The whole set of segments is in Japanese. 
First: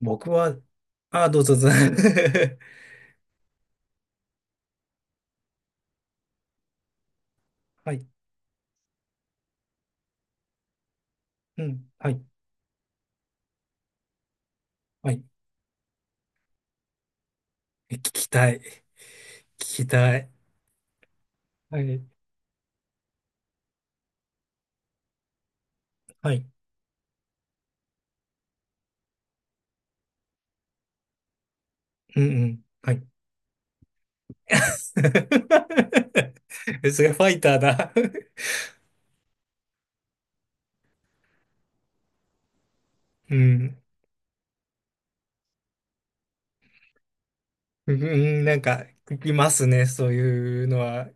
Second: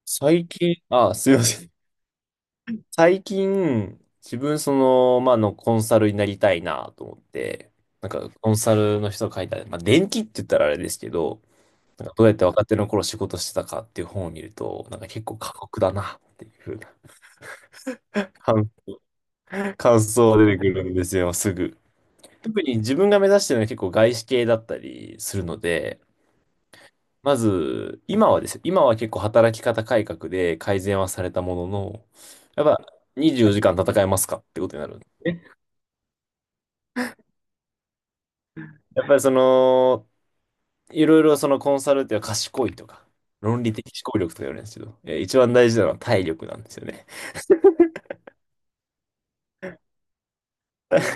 僕最は、近、あ、すいどまうぞ、せどうぞ。 ん。最近、自分、コンサルになりたいなと思って、はい、なんか、コンサルの人が書いた、まあ、電気って言ったらあれですけど、うん、なんはかい、どうやって若手の頃仕事してたかっていう本を見ると、なんかはい。結構過酷だなっていうふうな聞きたい。感、聞き感たい。想が出てくるんですよ、すぐ。はい、特に自分が目指してるのは結構外資系だったりするので、はい、まず、今はですよ。今は結構働き方改革で改善はされたものの、うん、うやん、っぱはい。24時間戦えますかっ てことになる。それファイターだ。 やっぱりその、いろいろそのコンサルっていうのは賢いとか、う論理ん、的思考力とか言われるんですけど、一番大事なのは体力なんですよね。うん、なんか、聞きますね。そういうのは、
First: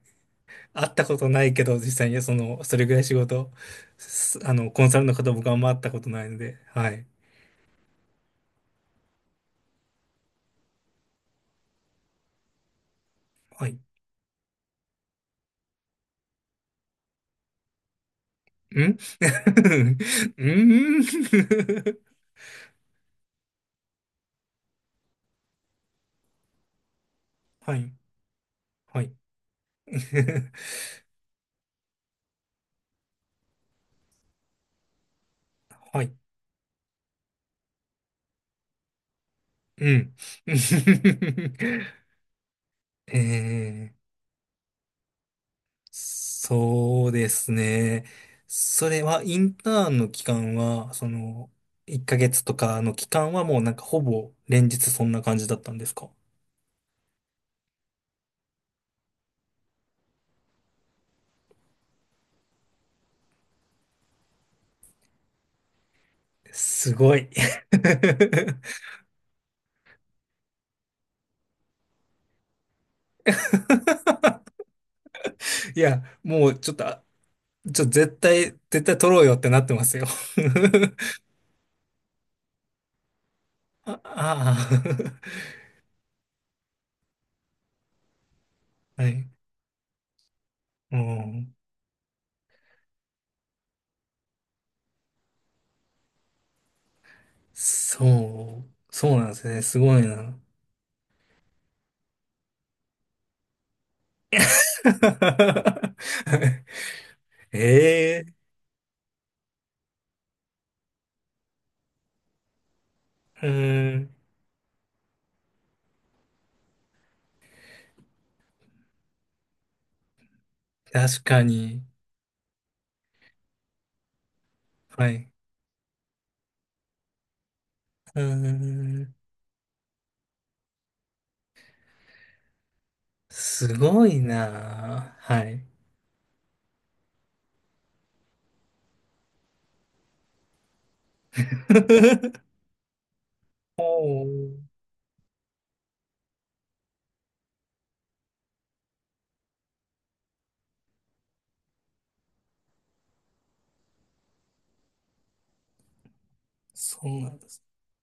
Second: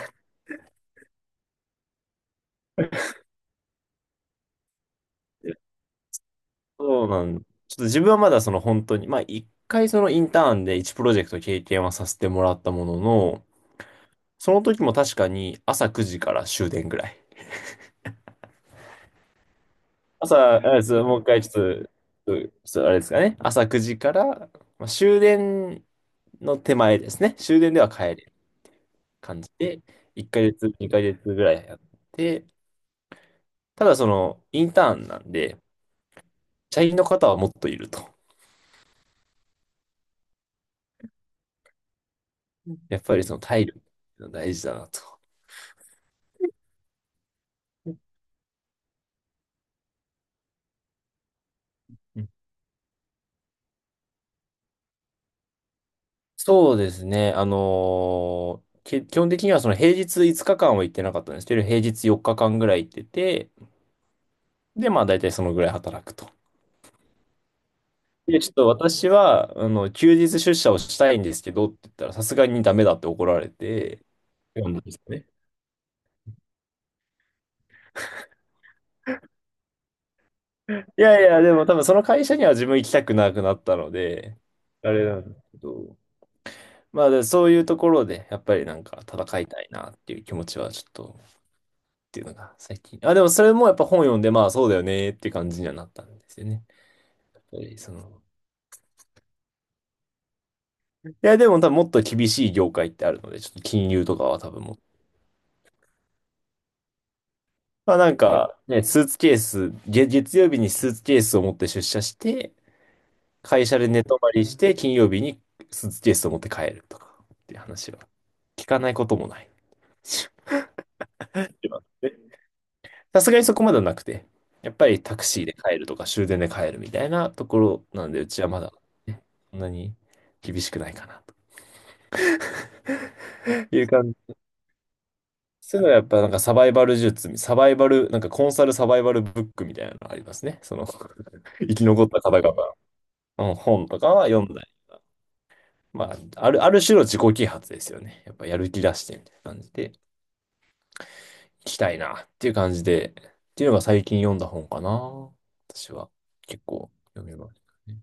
会ったことないけど、実際に、その、それぐらい仕事、すあの、コンサルの方、僕はあでんま会ったことないので、はそい、うなん、ちょっと自分はまだその本当に、まあ一回そのインターンで1プロジェクト経験はさせてもらったものの、はい。ん。 その時も確かに朝9時から終電ぐらい。う朝、あれですん。 もう一回ちょっと、うちょっとあれですかね。朝9時から、まあ、終電の手前ですね。終 電はではい、帰るはい。感じで、1 ヶ月、2ヶ月ぐらいやって、ただその、インターンなんで、はい。社員の方はもっといると。うん。やっぱえりその体力ー、が大事だなと。そうですね。それは、インターンの期間は、その、1うヶん、月とかの期間はもうなんかほぼ連日そんな感じだったんですか？そうですね。あのーけ基本的にはその平日5日間は行ってなかったんですけど、平日4日間ぐらい行ってて、で、まあ大体そのぐらい働くと。すごい。で、ちょっと私は、あの、休日出社をしたいんですけどって言ったら、さすがにダメだって怒られて、読んだんですかね。いや、もうちょっと、あちょ、絶対、絶対取ろうよってなってますよ。い やいや、でも多分その会社には自分行きたくなくなったのあ、で、あれなあんですけど、まあで、そういうところで、やっぱりなんかあ。 はい。戦いたいなっていう気持ちはちょっうと、ん。っていうのが最近。あ、でもそれもやっぱ本読んで、まあそうだよねっていう感じにはなったんですよね。やっぱりその、そうなんですね。すごいな。いや、でも多分もっと厳しい業界ってあるので、ちょっと金融とかは多分もっ、 まあなんええ、か、ね、スーツケース、月、月曜日にスーツケースを持って出社して、う会社で寝ん。泊まりして、金曜日にスーツケースを持って帰るとか、っていう話は聞かないこともない。確かに。え、さすがにそこまではなくて、やっぱりはタクい。シーで帰るとか終電で帰るみたいなところなんうで、うちはまだ、ん。ね、そんなに厳しくないかなとすいうご感いじ。なあ。はい。そういうのはやっぱなんかサバイバル術、サバイバル、なんかコンサルサバイバルブックみたいなのがありますね。その 生き残った方 々のお本とかはー、まあ、ある種の自己啓発ですよね。やっぱやる気出してみたいな感じで、行きたいなっていう感じで、っていうのが最近読んだ本かな。私は結構そう読なみんでますす。ね。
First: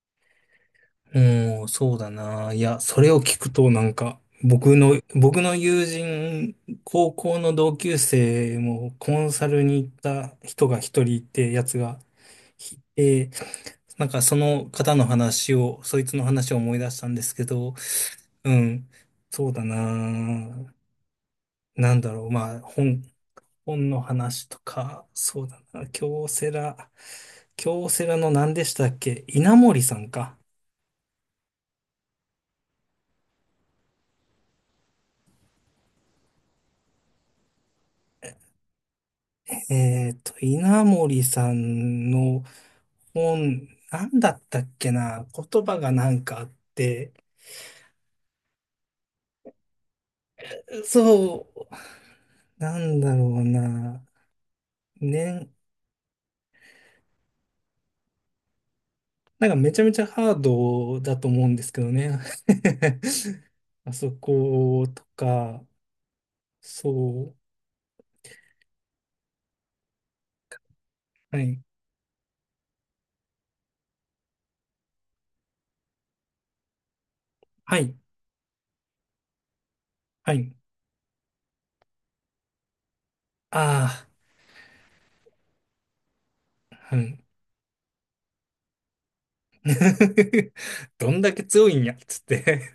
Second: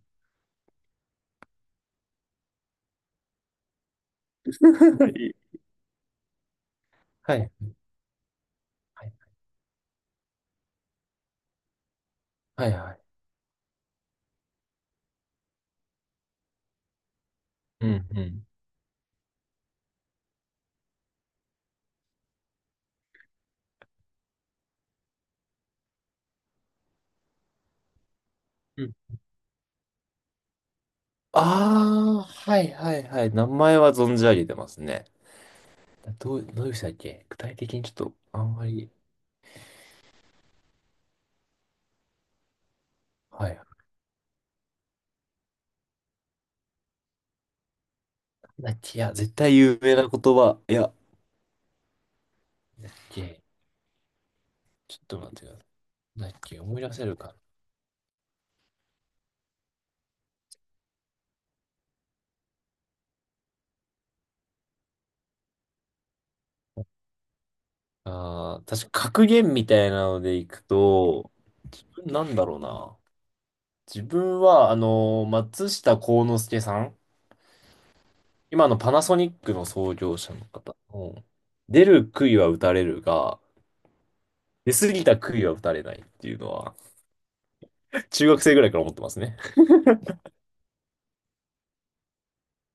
うん、そうだな。いや、それを聞くとなんか、僕の、僕 の友人、高は校い。の同級生もはい。コンサルに行った人が一人いて、やつがはいいはい。て、なんかその方の話を、そいつの話を思い出したんですけど、うんうん。うん。そうだな。なんだろう。まあ、本の話とか、そうだな。京セラの何でしうたん、っけ稲森さんか。ああ、はいはいはい。名前は存じ上げてますね。どういう人だっけ具体的にちょっと、あんまり。稲森さんのはい。な本、んなんだったっけな。言葉がなんかあって、だっけ、いや、絶対有名な言葉。いや、そう、ななんだっんだろけ、うな。ちょっと待ってね、ください。なんだっけ、思い出せるか。なんかめちゃめちゃハードだと思うんですけどね。あそことか、そう。ああ、確か格言みたいなのでいくと、はい。なんだろうな。自分は、あの、松下幸之助さん、はい。今のパナソニックの創業は者のい。方の、出る杭は打たれるが、あ出過ぎた杭は打たれないっていうのは、あ、うん。中学生ぐらいから思ってますね。どんだけ強いんや、つって。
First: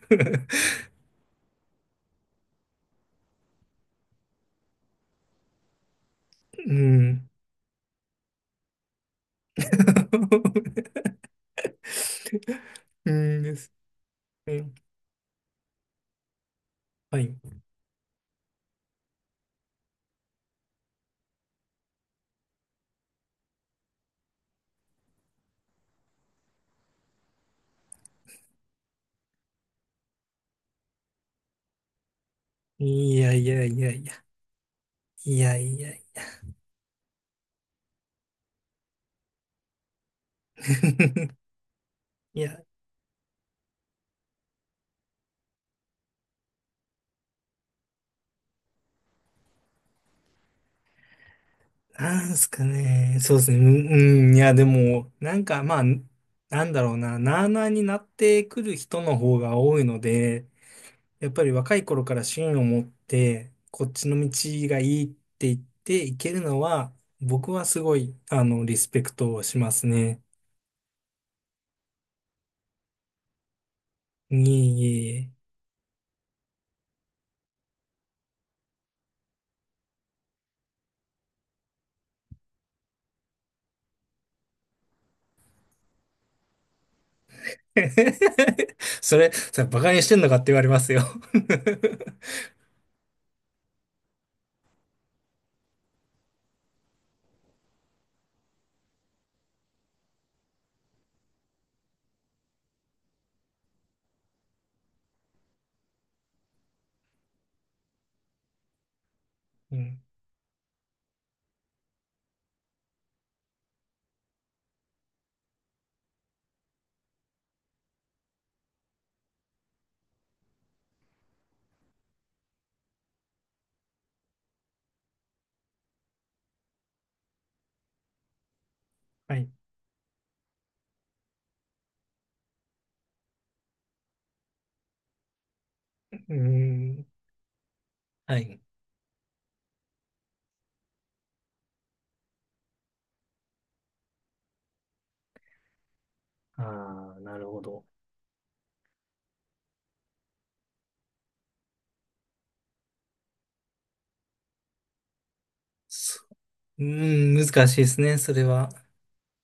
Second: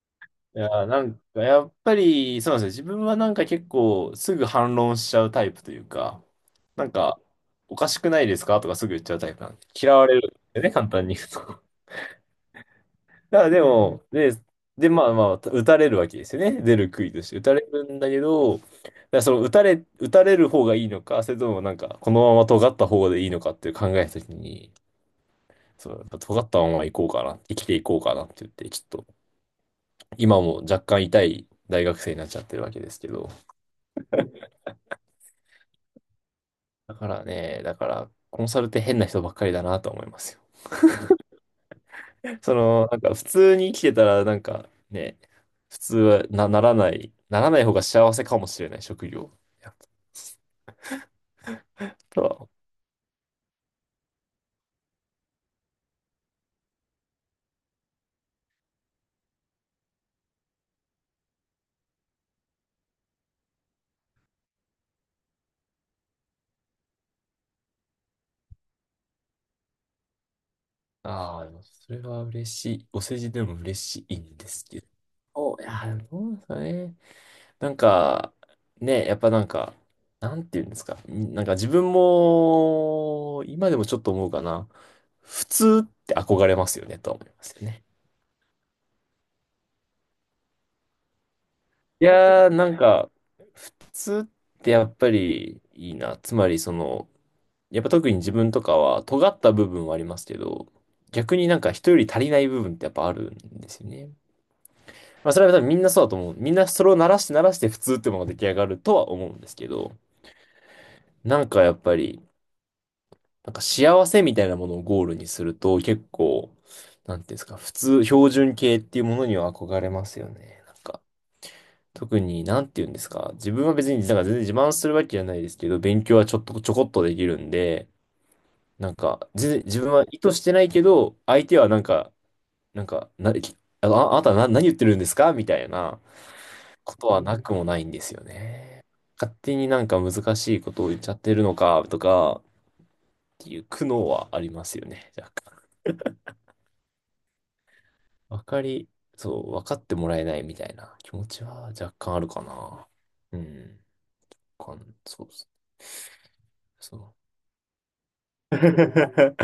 いやー、なんか、やっぱり、そうなんですよ。自分はなんか結構、すぐ反論しちゃうタイプというか、うなんか、ん。おかしくないですかとかすぐ言っちゃうタイプなんで、嫌われるんですよね、簡 単に言うと。うん、あ、でです。も、で、うん。で、まあまあ、打たれるわけですよね。出る杭はとしい。て。打たれるんだけど、だから打たれる方がいいのか、それともなんか、このまま尖った方でいいのかっていう考えたときに、そう、尖ったまま行こうかな、生きていこうかなって言って、ちょっと、今も若干痛い大学生になっちゃってるわけですけいど、やいやいやいや。いやいやいや。だからね、だから、コンサルって変な人ばっかりだなと思いますよ。いそや、の、なんか普通に生きてたら、なんかね、普通はな、ならない、ならない方が幸せかもしれない職業。やっぱとなんすは、かね。そうですね。うん、いや、でも、なんか、まあ、なんだろうな。なあなあになってくる人の方が多いので、やっぱり若い頃から芯を持って、こっちの道がいいって言っていけるのは、僕はすごい、リスペクトをしますね。ああ、でもそれは嬉しい。お世辞でも嬉しいんですけいど。えいお、いや、どうですかね。なんか、ね、やっぱなんか、なんて言うんですか。なんか自分も、今でもちょっと思うかな。普通って憧れますよね、とは思いますよね。え。それバカにしてんのかって言われますよ。 い やー、なんか、普通ってやっぱりいいな。つまり、その、やっぱ特に自分とかは尖った部分はありますけど、逆になんか人より足りない部分ってやっぱあるんですよね。まあそれは多分みんなそうだと思う。みんなそれを鳴らして鳴らして普通ってものが出来上がるとは思うんですけうど、ん。なんかやっぱり、なんか幸せみたいなものをゴールにすると結構、なんていうんですか、普通、標準形っていうものには憧れますよね。なんか、特になんていうんですか、自分は別になんか全然自慢するわけじゃないですけど、勉強はちょっとちょこっとできるんで、なんか、はい。全然自分は意図してないけど、相手はなんか、なんか、な、ああなたな、何言ってるんですかみたいなうーこん。とはなくもないんですよはい。ね。勝手になんか難しいことを言っちゃってるのかとかっていう苦悩はありますよね。若干。ああ、なるほど。わかり、そう、分かってもらえないみたいな気持ちは若干あるかな。うん。わかんそうですね。そう。そう。難しいですね、それは。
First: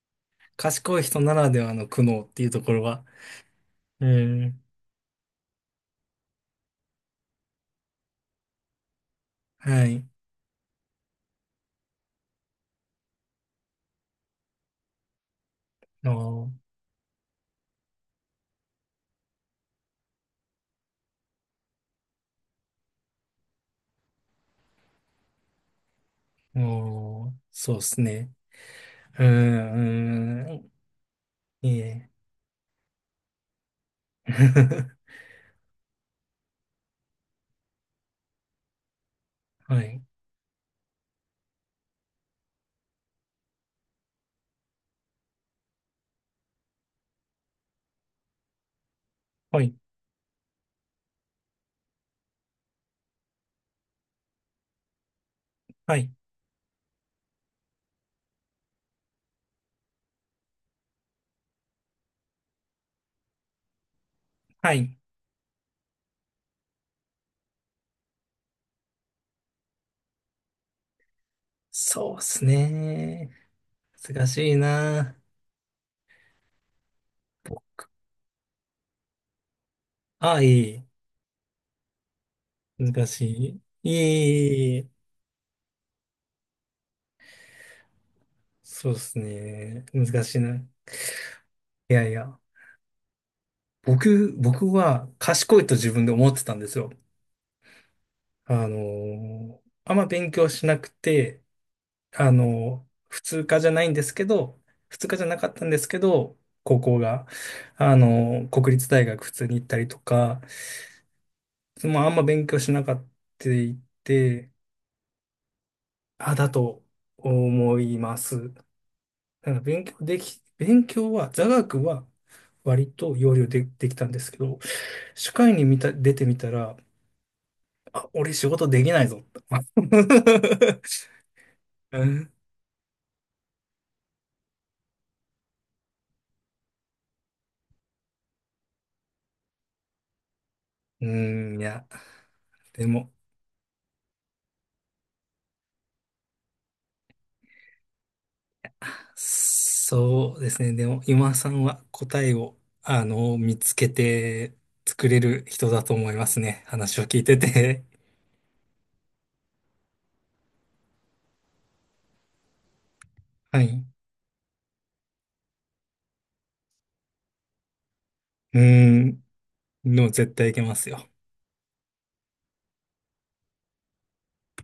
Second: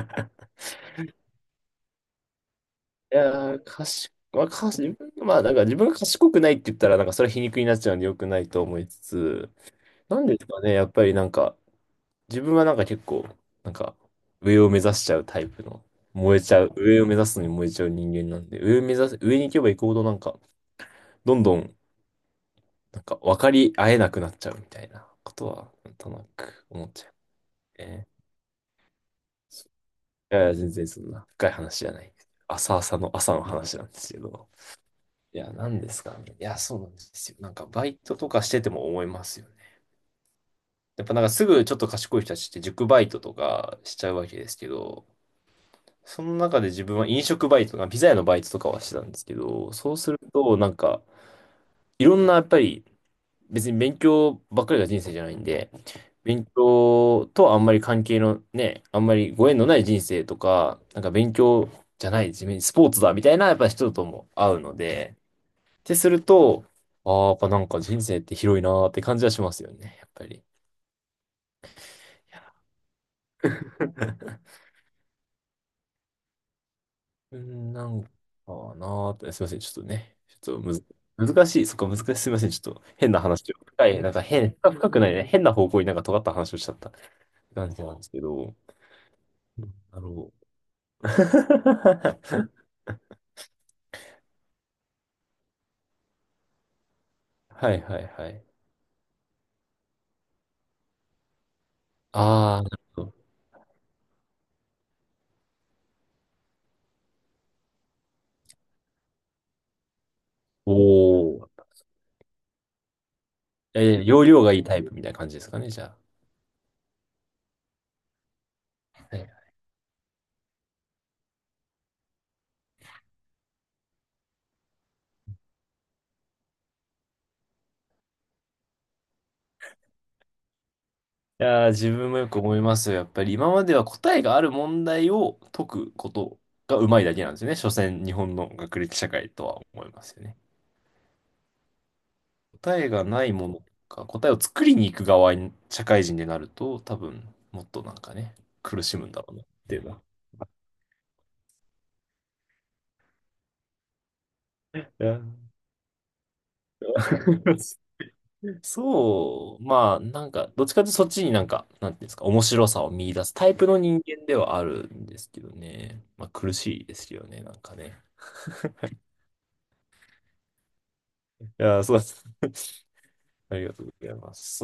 賢い人ならではの苦悩っていうところは。いやー、う賢まあ、ん。かし、自分、まあ、なんか自分が賢くないって言ったら、なんかそれは皮肉になっちゃうんで良くないと思いつつ、はい。なんですかね、やっぱりなんか、自分はなんか結構、なんか、上を目指しちゃうタイプの、燃えおー、ちゃう、上を目指すのに燃えちゃう人間なんで、上を目指す、上に行けば行くほどなんか、どんどん、なんか分かり合えなくなっちゃうみたいなことは、なんとなく思っちゃおー、うそうですね。ね。うーいやいや、ん、全然そんな深いい話いじゃなね。い。朝の話なんですけど。いや、なんですかね。いや、そうなんですよ。なんか、バイトとかしてても思いますよね。はい、やっぱなんかすぐちょっと賢い人たちって塾バイトとかしちゃうわけですけど、その中で自分は飲食バイトとか、ピザ屋のバイトとかはしてたんですけはど、い、そうすると、なんか、いろんなやっぱり、別に勉強ばっかりが人生じゃないんで、はい、勉強とはあんまり関係のね、あんまりご縁のない人生とか、なんか勉強じゃない、自分スポーツだみたいなやっぱ人とも会うはのい。で、てすると、ああ、やっぱなんか人生って広いなーって感じはしますよね、やっぱり。いそうでや すね。難しい な。うん、なんかなーって、すいません、ちょっとね、あ、ちょっといむい。ず、難しい、すいません、ちょっと難変な話を、し深い、なんか変、深い。いい。深くないね、変な方向になんか尖った話をしちゃった感じなんですけど、そうですうん、ね。あ難の しいな。い やいや。僕は賢いと自分で思ってたんですよ。はいはいはい。あんま勉強しなくて、ああ、なるほ普ど。通科じゃないんですけど、普通科じゃなかったんですけど、高校が、国立大学普通に行ったりとか、おー。まあ、あんま勉強しなかったいえー、容量て、がいいタイプみたいな感じですかね、じゃあ。あ、だと思います。はい、なんか勉強は、座学は割と要領で、できたんですけど、社会に見た、出てみたら、あ、俺仕事できないぞって。いやー、自う分もよん、く思いますよ。やっぱり今までは答えがある問題を解くことがうまいだけなんですよね。所詮、日本の学歴社会とは思いますよね。うん、いや、答でえがも、ないものか、答えを作りに行く側に社会人になると、多分、もっとなんかね、苦しむんだろうなっていうのは。そうですね。でも、今さんは答えを、見つけてい作れや る人だと思いますね。話を聞いてて。そう、まあ、なんか、どっちかというとそっちになんか、なんていうんですか、面白さを見出すタ イはプい。のう人間ではあるんですけどね。まあ、苦しいですよね、なんかね。ーん。でも絶対いけますよ。いやー、そうです。ありがとうございます。